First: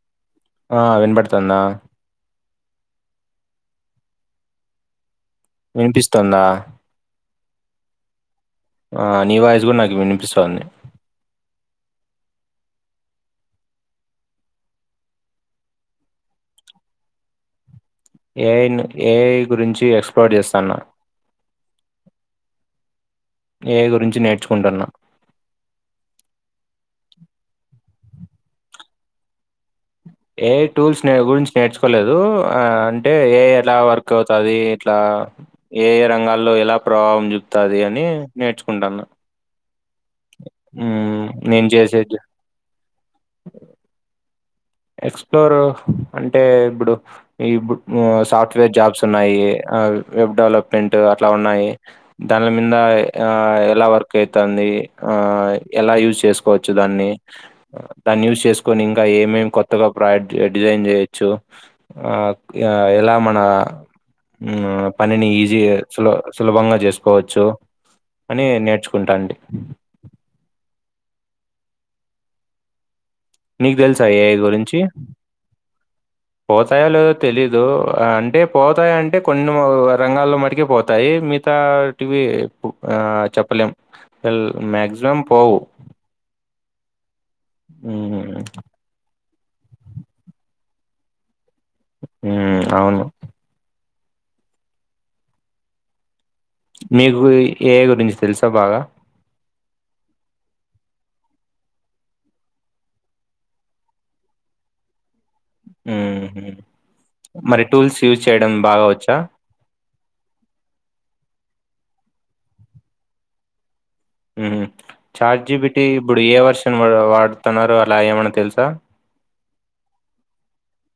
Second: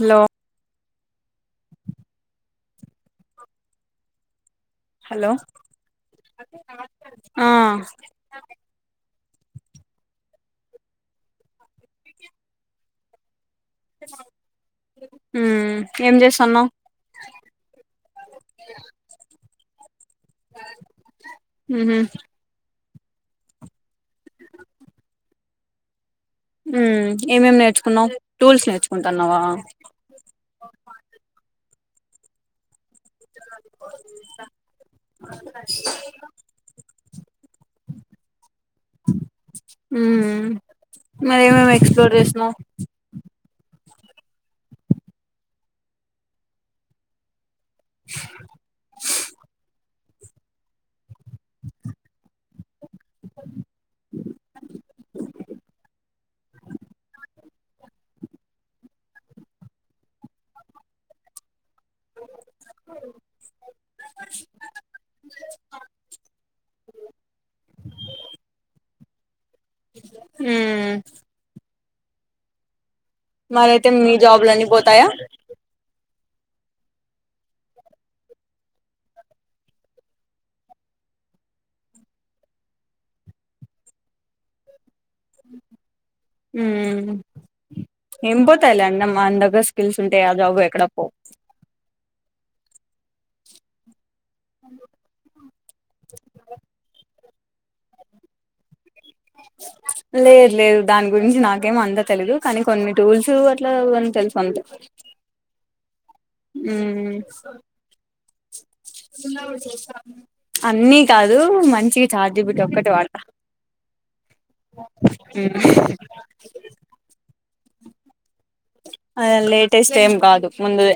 Hello ఆ వినపడుతుందా వినిపిస్తుందా ఆ ఆ నీ వాయిస్ కూడా నాకు వినిపిస్తుంది హ్మ్ ఏం చేస్తానావ్ ఏఐ ఏఐ గురించి ఎక్స్ప్లోర్ చేస్తానా మ్మ్ ఏ గురించి నేర్చుకుంటున్నా హ్మ్ ఏం ఏం నేర్చుకున్నావ్ టూల్స్ నేర్చుకుంటనవ ఎఐ టూల్స్ గురించి నేర్చుకోలేదు ఆ అంటే ఏఐ ఎలా వర్క్ అవుతది ఎట్లా ఏ ఏ రంగాల్లో ఎలా ప్రభావం చూపుతది అని నేర్చుకుంటాన హమ్ నువ్ ఏవి నేను ఏవి చేసే ఎక్స్ప్లోర్ చేశ్నవ్ ఎక్స్ప్లోర్ అంటే ఇప్పుడు ఇ సాఫ్ట్వేర్ జాబ్స్ ఉన్నాయి వెబ్ డెవలప్మెంట్ అట్లా ఉన్నాయి దానిల మీద ఆ ఎలా వర్క్ అయితంది ఆ ఎలా యూజ్ చేసుకోవచ్చు దాన్ని దాన్ని యూస్ చేసుకొని ఇంకా ఏమేమి కొత్తగా ప్రాజెక్ట్ డిజైన్ చేయొచ్చు ఆ ఎలా మన ఆ పనిని ఈజీ సుల సులభంగా చేసుకోవచ్చు అని నేర్చుకో కుంటాండి హ్మ్ మీకు మరైతే తెలుసా మీ ఎఐ జాబ్లు అన్ని గురించి పోతాయా పోతాయో లేదో తెలీదు అంటే పోతాయ అంటే కొన్ని రంగాల్లో మటుకి పోతాయి మితా టీవ చెప్పలేం మక్సిమం పోవు ఉ హ్మ్. నింబతాల అమ్మా అంద [inaudible] స్కిల్స్ ఉంటే ఎ జాబు ఎక్కడ పోవు హ్మ్ ఆవును మీకు ఏఐ గురించి తెలుసా బాగా లేదు లేదు దాని గురించి నాకేమ అంతా తెలిదు కానీ కొన్ని టూల్స్ అట్లా తెలుసు అంతే హుహు. మ్మ్ మరి టూల్స్ యు అన్నీ కాదు మ చి చాట్ జీ పి టి ఒక్కటి వాడత ఉమ్ చాట్ జీ పి టి ఇప్పుడు ఏ వర్షన్ వా వాడ్ తనరో అలా ఏమన్నా తెలుసా లేటెస్ట్ ఏం కాదు ముందుదే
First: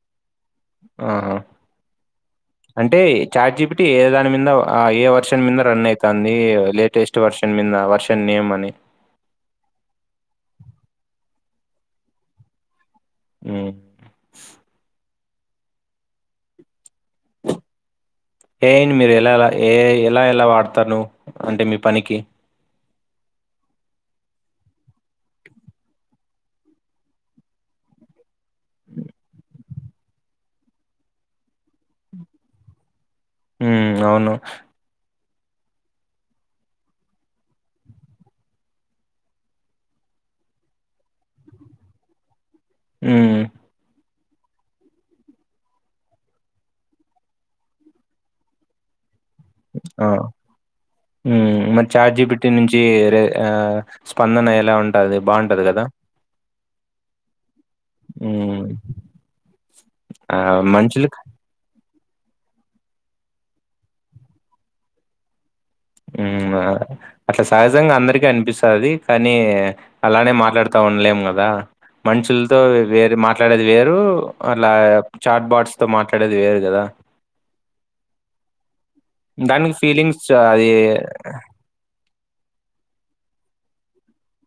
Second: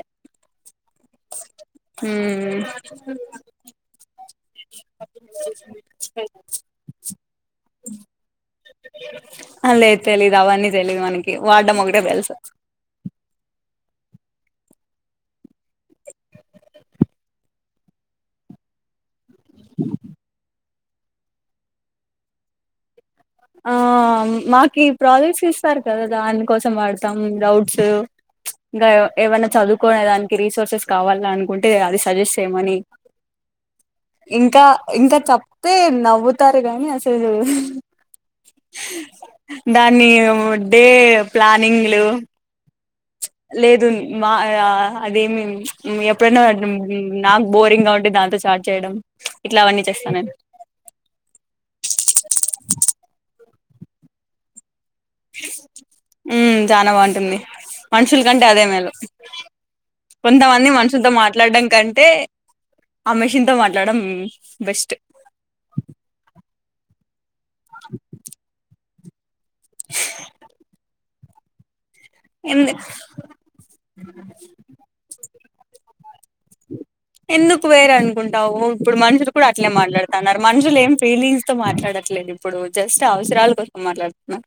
ఆ మ్మ్ అంటే చార్జీబిటి ఏద మీద ఆ ఏ వర్షన్ మీిద రన్ అయితఅన్ది లేటెస్ట్ వర్షన్ మీద వర్షన్ నేమ్మని అ లేేదు తెలీదు అవన్నీ తెలీదు మనకి వాడడం ఒకటే తెల్సు ఉమ్ ఎయిన్ మీద ఏఐ మీరు ఎలాలా ఏ ఎలా ఎలా వాడతారు నువ్వు అంటే మీ పనికి ఆ మాకు ఈ ప్రాజెక్ట్స్ ఇస్తారు కదా దానికోసం వాడతాం డౌట్స్ ఇంకా ఏమన్నా చదువుకోనే దానికి రీసోర్సెస్ కావాల అనుకుంటే అది సజెస్ట్ చేయమని హ్మ్. అవును. ఇంకా ఇంకా చెప్ తె నవ్వు తారు కానీ అసలు దాన్ని డే ప్లానింగ్లు హ్మ్. లేదున్ మా అదేమి ఎప్పుడైనా నాకు బోరింగ్ గా ఉంటే దాంతో చాట్ చేయడం ఇట్లా అవన్నీ ఆ చేస్తా నేను ఉమ్ మరి చాట్ జీ పి టీ నుంచి రే ఆ స్పందన ఎలా ఉంటది బాగుంటది కదా ఉమ్ చానా బాగుంటుంది మనుషుల కంటే హ్మ్. అదే మేలు ఆ! కొంతమంది మనుషులతో మనుషులకి మాట్లాడడం కంటే ఏ ఆ మేషిన్ తో మాట్లాడడం బెస్ట్ ఉమ్ ఆ అట్లా సహజంగా అందరికిీ అనిపిసది అని అలానే మాట్లాడతా ఉండలేము కదా మనుషులతో ఎందు వేరు మాట్లాడేది వేరు అట్లా చాట్ బాట్స్ తో మాట్లాడేది వేరు కదా ఎందుకు వేరు అనుకుంటావు ఇప్పుడు మనుషులు కూడా అట్లే దానికి ఫీలింగ్స్ మాట్లాడుతున్నారు అది మనుషులు ఏం ఫీలింగ్స్ తో మాట్లాడట్లేదు ఇప్పుడు జస్ట్ అవసరాల కోసం మాట్లాడుతున్నారు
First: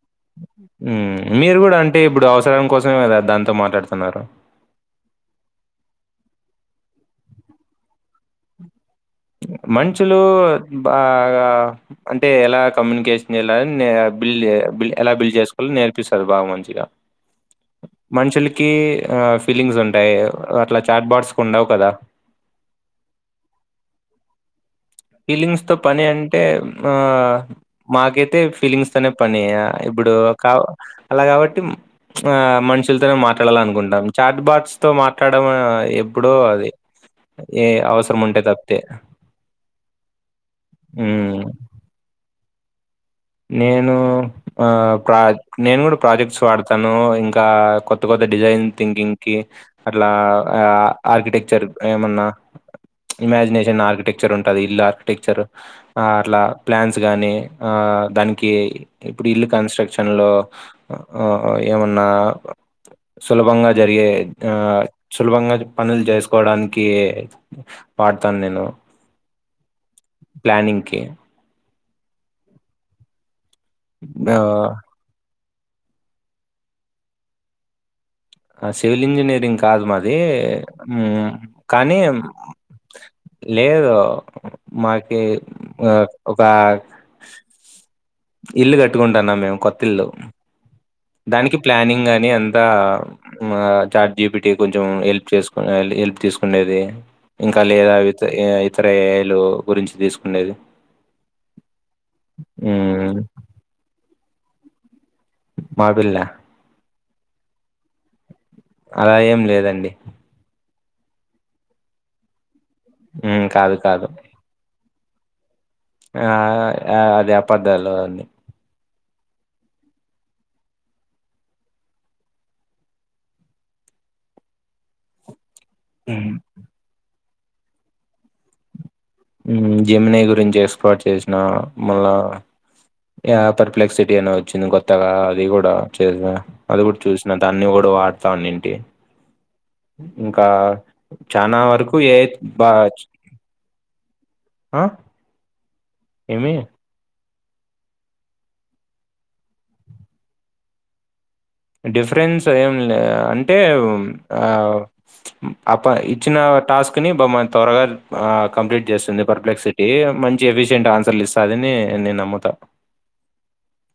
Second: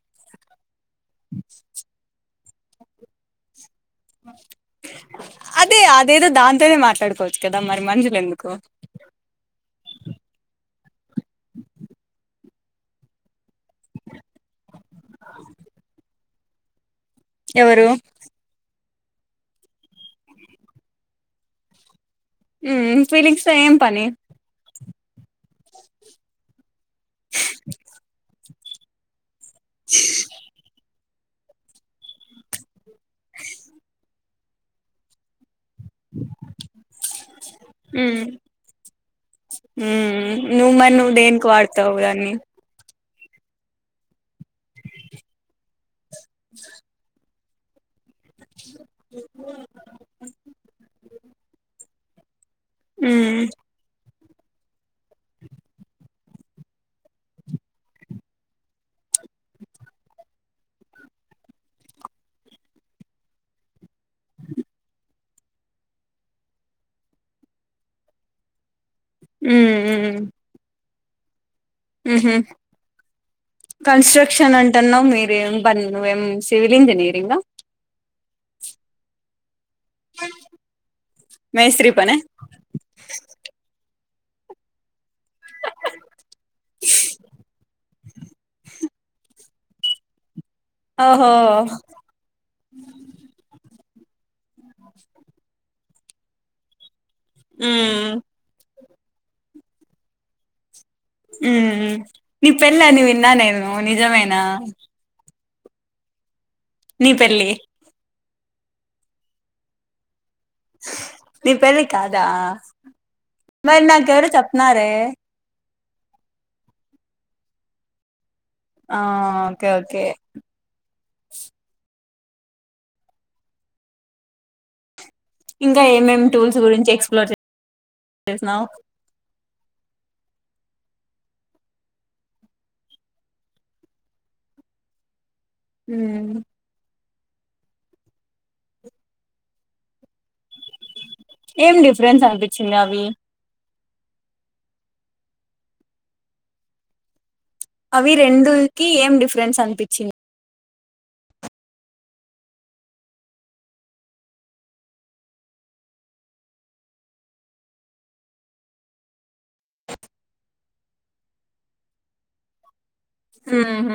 మీరు కూడా అంటే ఇప్పుడు అవసరం కోసమే కదా దాంతో మాట్లాడుతా అదే అదేదొ దాన్ తోనే మాట్లాడుకోవచ్చు కదా మరి మన్షులు ఎందుకు మంచులు బాగా అంటే ఎలా కమ్యూనికేషన్ చేయాల అని నే బిల్ ఏ బిల్ ఎలా బిల్ చేసుకోవాలో నేర్పిసది బాగా మంచిగా ఎవరు మనుషులకి ఆ ఫీలింగ్స్ ఉంటాయి అట్లా చాట్ బార్డ్స్ కు ఉండవు కదా ఉమ్ ఫీలింగ్స్ తో ఏం పని ఫీలింగ్స్ తో పని అంటే ఆ మాకైతే ఫీలింగ్స్ తోనే పని ఇప్పుడు కా అలా కాబట్టి ఆ మనుషులతోనే మాట్లాడాల అనుకుంటాం చాట్ బాట్స్ తో మాట్లాడడం ఎప్పుడో అది ఏ అవసరం మ్మ్ ఉంటే తప్తే నువ్ మరి నువ్వు దేనికి వాడతావు దాన్ని నేను ఆ ప్ర నేను కూడా ప్రాజెక్ట్స్ వాడతాను ఇంకా కొ కొత్త కొత్త డిజైన్ థింకింగ్ కి అట్లా ఆర్కిటెక్చర్ ఏమన్నా మ్మ్ ఇమజినేషన్ ఆర్కిటెక్చర్ ఉంటది ఇల్ ఆర్కిటెక్చర్ ఆ ట్లా ప్లాన్స్ గాని ఆ దానికి ఇల్లు కన్స్ట్రక్షన్ లో ఏమన్నా సులభంగా జరిగే ఆ సులభంగా పనులు చేసుకోవడానికి వాడతాను నేను ప్లానింగ్కి ఉ హు కన్స్ట్రక్షన్ ఆహ్ అంటన్నావ్ మీరేం బంద నువ్ ఎం సివిల్ ఇంజినీరింగా ఆ సివిల్ ఇంజనీరింగ్ కాదు మాది ఉమ్ మేస్త్రీ కానీ పనా లేదు మాకి ఒక ఇల్లు కట్టుకుంటాన్నాం మేం కొత్త ఇల్లు ఓహో దానికి ప్లానింగ్ అని అంతా చార్ జీపీటి కొంచెం హెల్ప్ చేసుకు హెల్ప్ తీసుకుండేది ఇంకా లేదా మ్మ్ ట్రేలు గురించి తీసుకునేేది ఉ నీ పెళ్ళి అని విన్నా నేను నిజమేనా మాడుల్లా నీ పెళ్లికి అలా ఏం లేదండి నీ పెళ్లి కాదా హ్మ్. కాదు మరి నాకు ఎవరు చెప్పనారే ఆ అది అపధ్ధాలు అన్నీ ఆ ఓకే ఓకే ఇంకా ఏమేం హ్మ్. టూల్స్ గురించి ఎక్స్ప్లోర్ చేసినావ్ హ్మ్ జిమనై గురించి ఎస్కాట్ చేసిన మళ్ళా యా పర్ప్లెక్స్ సిటీ అని వచ్చింది కొత్తగా అది కూడా చేస మ్మ్ అది కూడా చూసిన దాన్ని కూడా వాడతాం ఇనింటి ఇంకా చనా ఏం వరకు ఏ డిఫరెన్స్ బా అనిపించింది అవి ఆ ఏమి అవి రెండుకి ఏం డిఫరెన్స్ అనిపించింది డిఫరెన్స్ ఏం లే అంటే ఆ అ ప ఇచ్చిన టాస్క్ ని బా త్వరగా కంప్లీట్ చేస్తుంది పర్ప్లెక్సిటీ మంచి ఎఫిషియంట్ ఆన్సర్లు ఇస్తది నేే నేన్ నమ్ముత ఊ హ్మ్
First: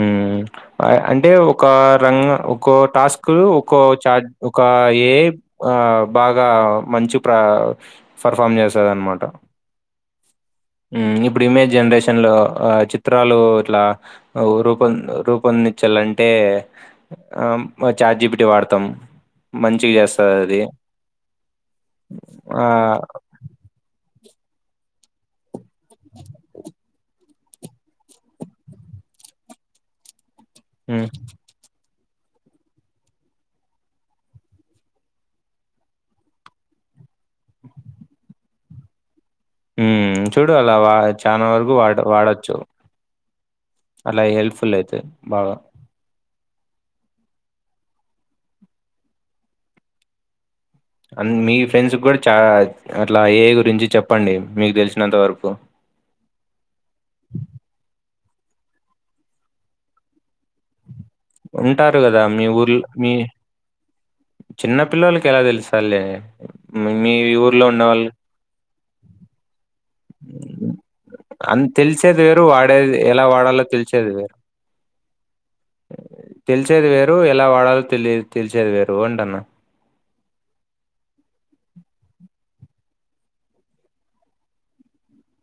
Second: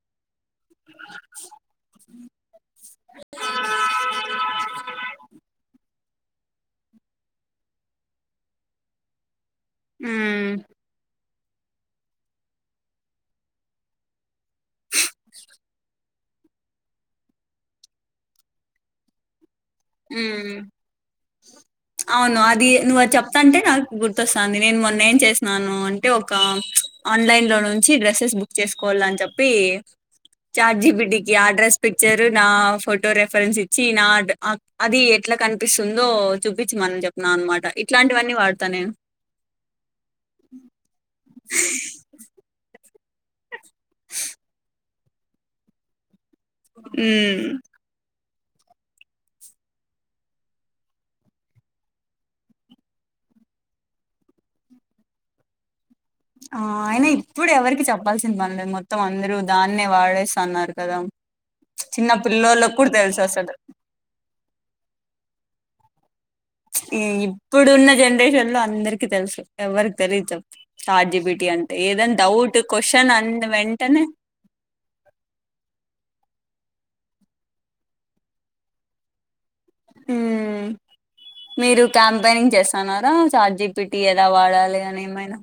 ఊమ్ అంటే ఒక రంగ ఒకో టాస్క్ ఒకో చార్జ ఒక ఏ ఆ బాగా మంచి ప్ర పర్ఫామ్ చేసద అనమాట మ్మ్ ఇప్పుడు ఇమేజ్ జనరేషన్ లో చిత్రాలు ఇట్లా రూప రూపొందించాలం టే చాట్ జిపిటి ని వాడతాం మంచిగా ఉమ్ చేస్తదది. అవును అది నువ్వు ఆహ్, అది చెప్తాంటే నాకు గుర్ తొస్తాంది నేను మొన్న ఏం చేసిసాను అంటే ఒక ఆలైన్ నుంచి డ్రెసెస్ బుక్ చేసుకోవాలని చెప్పి చాట్ హ్మ్. జీపిటి కి ఆ డ్రస్ పిక్చర్ నా ఫోటో రెఫరెన్స్ ఇచ్చి నా అది ఎట్లా కనిపిస్తుందో చూపించమని చెప్న్నా అన్నమాట ఇట్లాంటివన్నీ వాడతా నేను ఉమ్ చూడు అలా వా చాలా వరకు వాడ వాడచ్చు అలా హెల్ప్ఫుల్ అయితది బాగా ఉమ్ అ మీ ఫ్రెండ్స్ కూడా చా అట్లా ఏఐ గురించి చెప్పండి మీకు తెలిసినంత వరకు ఆ అయిన ఇప్పుడు ఎవరికి చెప్పాల్సిన పనిలేదు మొత్తం అందరు దాన్నే వాడేస్తున్నారు కదా ఉంటారు చిన్న కదా మీ పిల్లోలకి ఊర్లో కూడా మీ తెలుస అసలు చిన్న పిల్లోలకి ఎలా తెలుస్తాదిలే ఇప్పుడున్న జనరేషన్ లో అందరికి తెలుసు ఎవరి తెలీద్ చెప్ చాట్ జిపిటి అన్ అంటే ఏదన్ తెలిసేది వేరు డౌట్ వాడేది క్వశ్చన్ ఎలా అన్న వాడాలో వెంటనే తెలిసేది వేరు తెలిసేది వేరు ఎలా వాడాలో తెలియ తెలిసేది వేరు అంటన్న ఉమ్ మీరు క్యాంపెయినింగ్ చేస్తున్నారా చాట్ జీపీటీ ఎలవాడాలి అని ఏమైనా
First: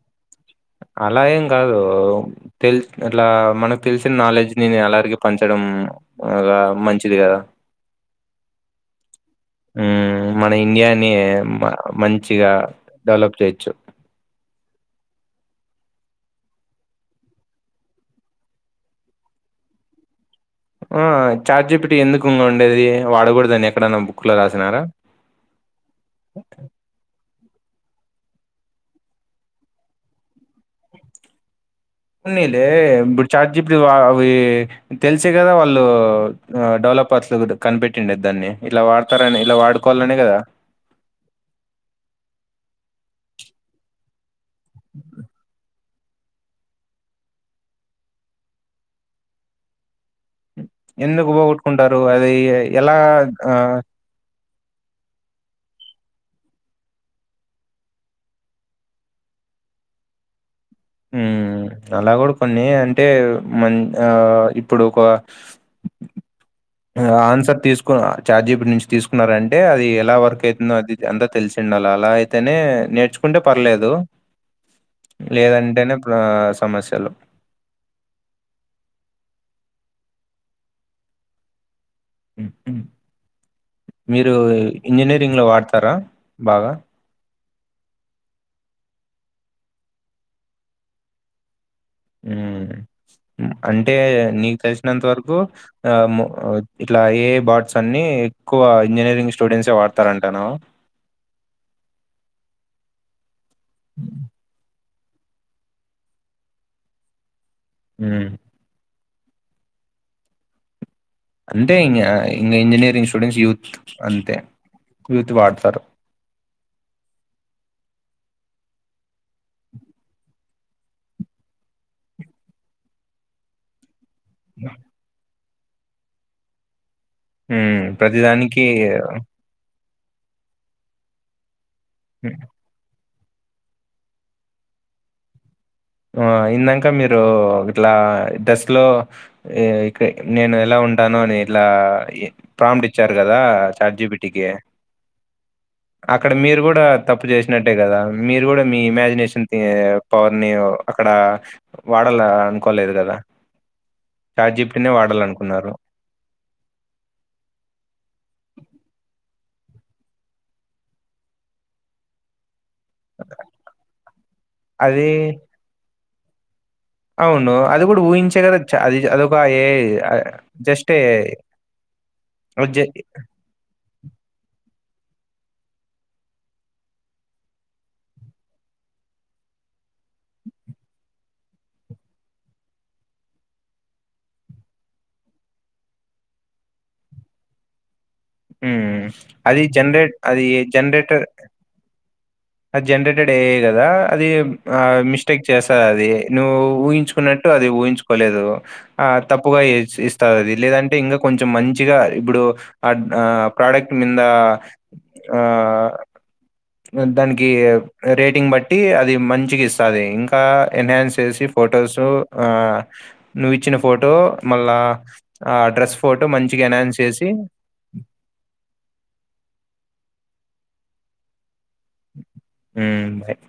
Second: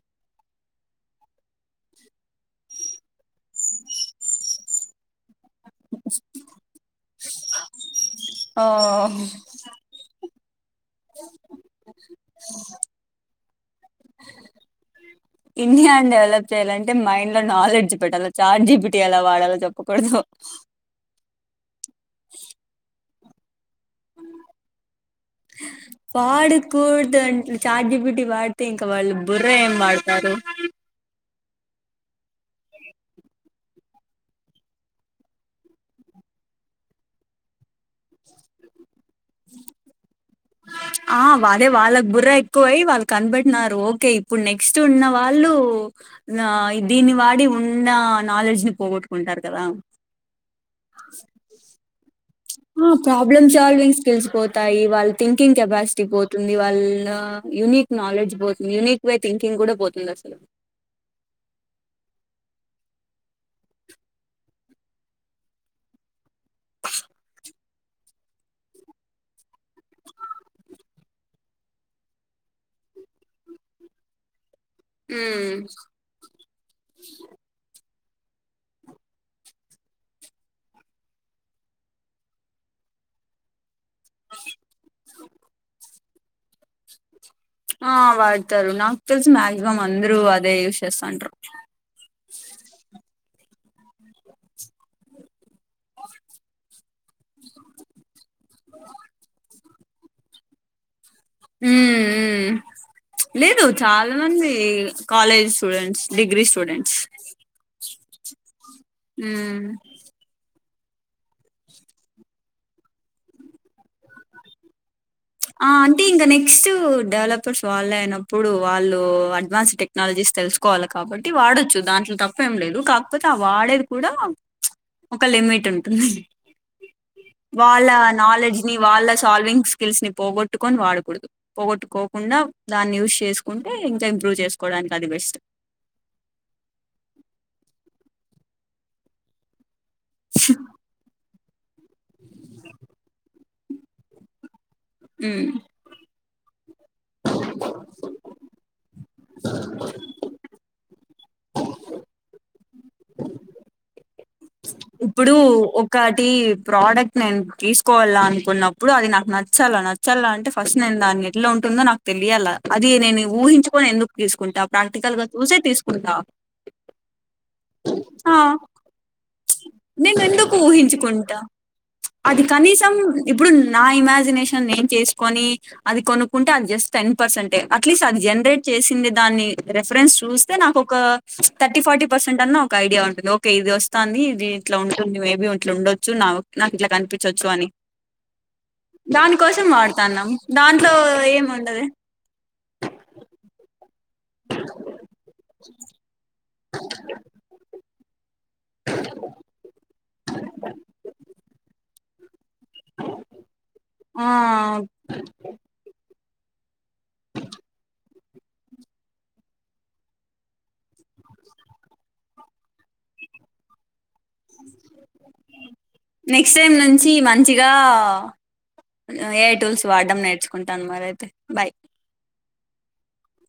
అలా ఏం కాదు తెల్ అట్లా మనకు తెలిసిన నాలెడ్జ్ ని అలారిగ పంచడం ఇగా మంచిది కదా ఓ మ్మ్ మన ఇండియాని మంచిగా డెవలప్ చేయొచ్చు ఇండియాని డెవలప్ చేయాలంటే మైండ్ లో నాలెడ్జ్ పెట్టాలి చఛార్జీ పెటీ ఎలా వాడాలో చెప్పకూడదు ఆ వాడకూడ దాన్ని ఎక్కడన్నా బుక్లో రాసినారా చార్జిబిలిటీ వాడితే ఇంకా వాళ్ళు బుర్ర ఏం వాడతారు పో నీలే ఇప్పుడు చార్జ్ అవి తెలిస కదా వాళ్ళు డ పలు కనిపెట్టండు ఇద్దరిని ఇట్ల వడ వతారని ఇలా వాడుకోవాలనే కదా కోయి వాళ్ళు కనపెట్టినన్నారు ఓకే ఇప్పుడు నెక్స్ట్ ఉన్న వాళ్ళు దీని వాడి ఉన్నా నాలెడ్జ్ ను పోగట్టుకుంటారు కదా ఎందుకు పోగొట్టుకుంటారు అ ఆ ప్రాబ్లెమ్ సాల్వింగ్స్ స్కిల్స్ పోత యి వాళ్ళ థింకింగ్ కెపాసిటీ పోతుంది వాళ్ళ యూనిక్ నాలెడ్జ్ పోతుంది యూనిక్ వే థికింగ్ కూడా పోతుంది అసలు ఉ అలా కూడా కొన్ని అంటే మ ఆ ఇప్పుడు ఒక [inaudible] ఆన్సర్ తీసుకు చాట్ జీపీటీ నుంచి తీసుకున్నార అంటే అది ఎలా వర్క్ అవుతుందో అది అంతా తెలిసడి ఉండాల అలా అయితేనే నేర్చుకుంటే పర్లేదు ఉమ్ లేదంటేనే ప్ర సమస్యలు మ్మ్ మీరు ఇంజనీరింగ్ లో వాడతారా బాగా ఆ వాడతారు నాకు తెలిసి మాక్సిమం అందరూ అదే యూజ్ చేస్తంటారు అంటే నీకు తెలిసినంత వరకు ఆ ఇట్లా ఏ బార్ట్స్ అన్ని ఎక్కువ ఇంజనీరింగ్ స్టూడెంట్స్యే వాడతారంటాను ఉ లేదు చాలా హ్మ్. మంది కాలేజ్ స్టూడెంట్స్ డిగ్రీ స్టూడెంట్స్ ఉమ్ ఉమ్ అంటే ఇంకా ఇంకా ఇంజనీరింగ్ స్టూడెంట్స్ యూత్ అంతే యూత్ ఆ వాడతారు. అంటే ఇంకా నెక్స్ట్ డెవలపర్స్ వాళ్ళు అయినప్పుడు వాళ్ళు అడ్వాన్స్ టెక్నాలజీస్ తెలుసుకోవాలి కాబట్టి వాడచ్చు దాంట్లో తప్ప ఏం లేదు కాకపోతే ఆ వాడేది కూడా ఒక లిమిట్ ఉంటుంది హ్మ్. వాళ్ళ నాలెడ్జ్ ప్రతిదానికి ని వాళ్ళ సాల్వింగ్స్ స్కిల్స్ ని పోగొట్టుకొని వాడకూడదు పోగొట్టుకోకుండా దాన్ని ఉస్ చేసుకుంటే ఇంకా ఇంప్రూవ్ చేసుకోవడానికి అది బెస్ట్ ఆ! డస్ లో ఇక్కడ నేను ఎలా ఉంటాను అనేది ఇట్లా ప్రామ్ట్ ఇచ్చారు కదా చాట్ జీపీటీ కీ హ్మ్. అక్కడ మీరు కూడా తప్పు చేసినట్టే కదా మీరు కూడా మీ ఇమజక్ నషన్ తీ పవర్ని అక్కడ వాడాల అనుకోలేదు కదా చార్జి ఇప్పుడు ఒకటి ప్రోడక్ట్ నేను తీసుకోవాల అనుకున్నప్పుడు అది నాకు నచ్చ నచ్చాలా నచ్చాలా అంటే ఫస్ట్ నేను దాన్ని ఎట్లా ఉంటుందో నాకు తెలియాల అది నేను ఊహించుకొని ఎందుకు తీసుకుంటా అది ప్రాక్టికల్ గా చూసే తీసుకుంటా అవును అది కూడా ఆ ఊహించే కదా అది అదొకాయ ఏ ఏ నేను ఎందుకు ఊహించుకుంటా అది కనీసం ఇప్పుడు నా ఇమాజినేషన్ నేను చేసుకొని అది కొనుకుంటే అది జస్ట్ టెన్ పర్సెంట్ అట్లీస్ట్ అది జనరేట్ చేసింది దాన్నీ ఫ్రెండ్స్ చూస్తే నాకు ఒక థర్టీ, ఫార్టీ పర్సెంట్ అన్న ఒక ఐడియా ఉంటుంది ఓకే ఇది వస్తాంది ఇది ఇట్లా ఉంటుంది మేబి ఇట్లుండొచ్చు నా నాకు ఇట్లా కనిపించొచ్చు అని హ్మ్. అది దానికోసం జనరేట్ వాడుతాన్నాం అది దాంట్లో జనరేటర్ ఏమి ఉండదు అది జనరేటెడ్ [unintelligible] కదా అది ఆ మిస్టేక్ చేసా అది నువ్వు ఊహించుకున్నట్టు అది ఊహించుకోలేదు ఆ తప్పుగా ఇస్తది అది లేదంటే ఇంకా కొంచెం మంచిగా ఇప్పుడు ఆ ప్రోడక్ట్ మీంద ఆ ఆ దానికి రేటింగ్ బట్టి అది మంచిగా ఇస్తది ఇంకా ఎన్హాన్స్ చేసి ఫొటోస్ ఆ నువ్వు ఇచ్చిన ఫో ఫోటో నెక్స్ట్ మంచిగా టైం ఎన్హాన్స్ నుంచి చేసి మంచిగా ఏ టూల్స్ వాడడం నేర్చుకుంటాను మరి అయితే బై మ్మ్ బాయ్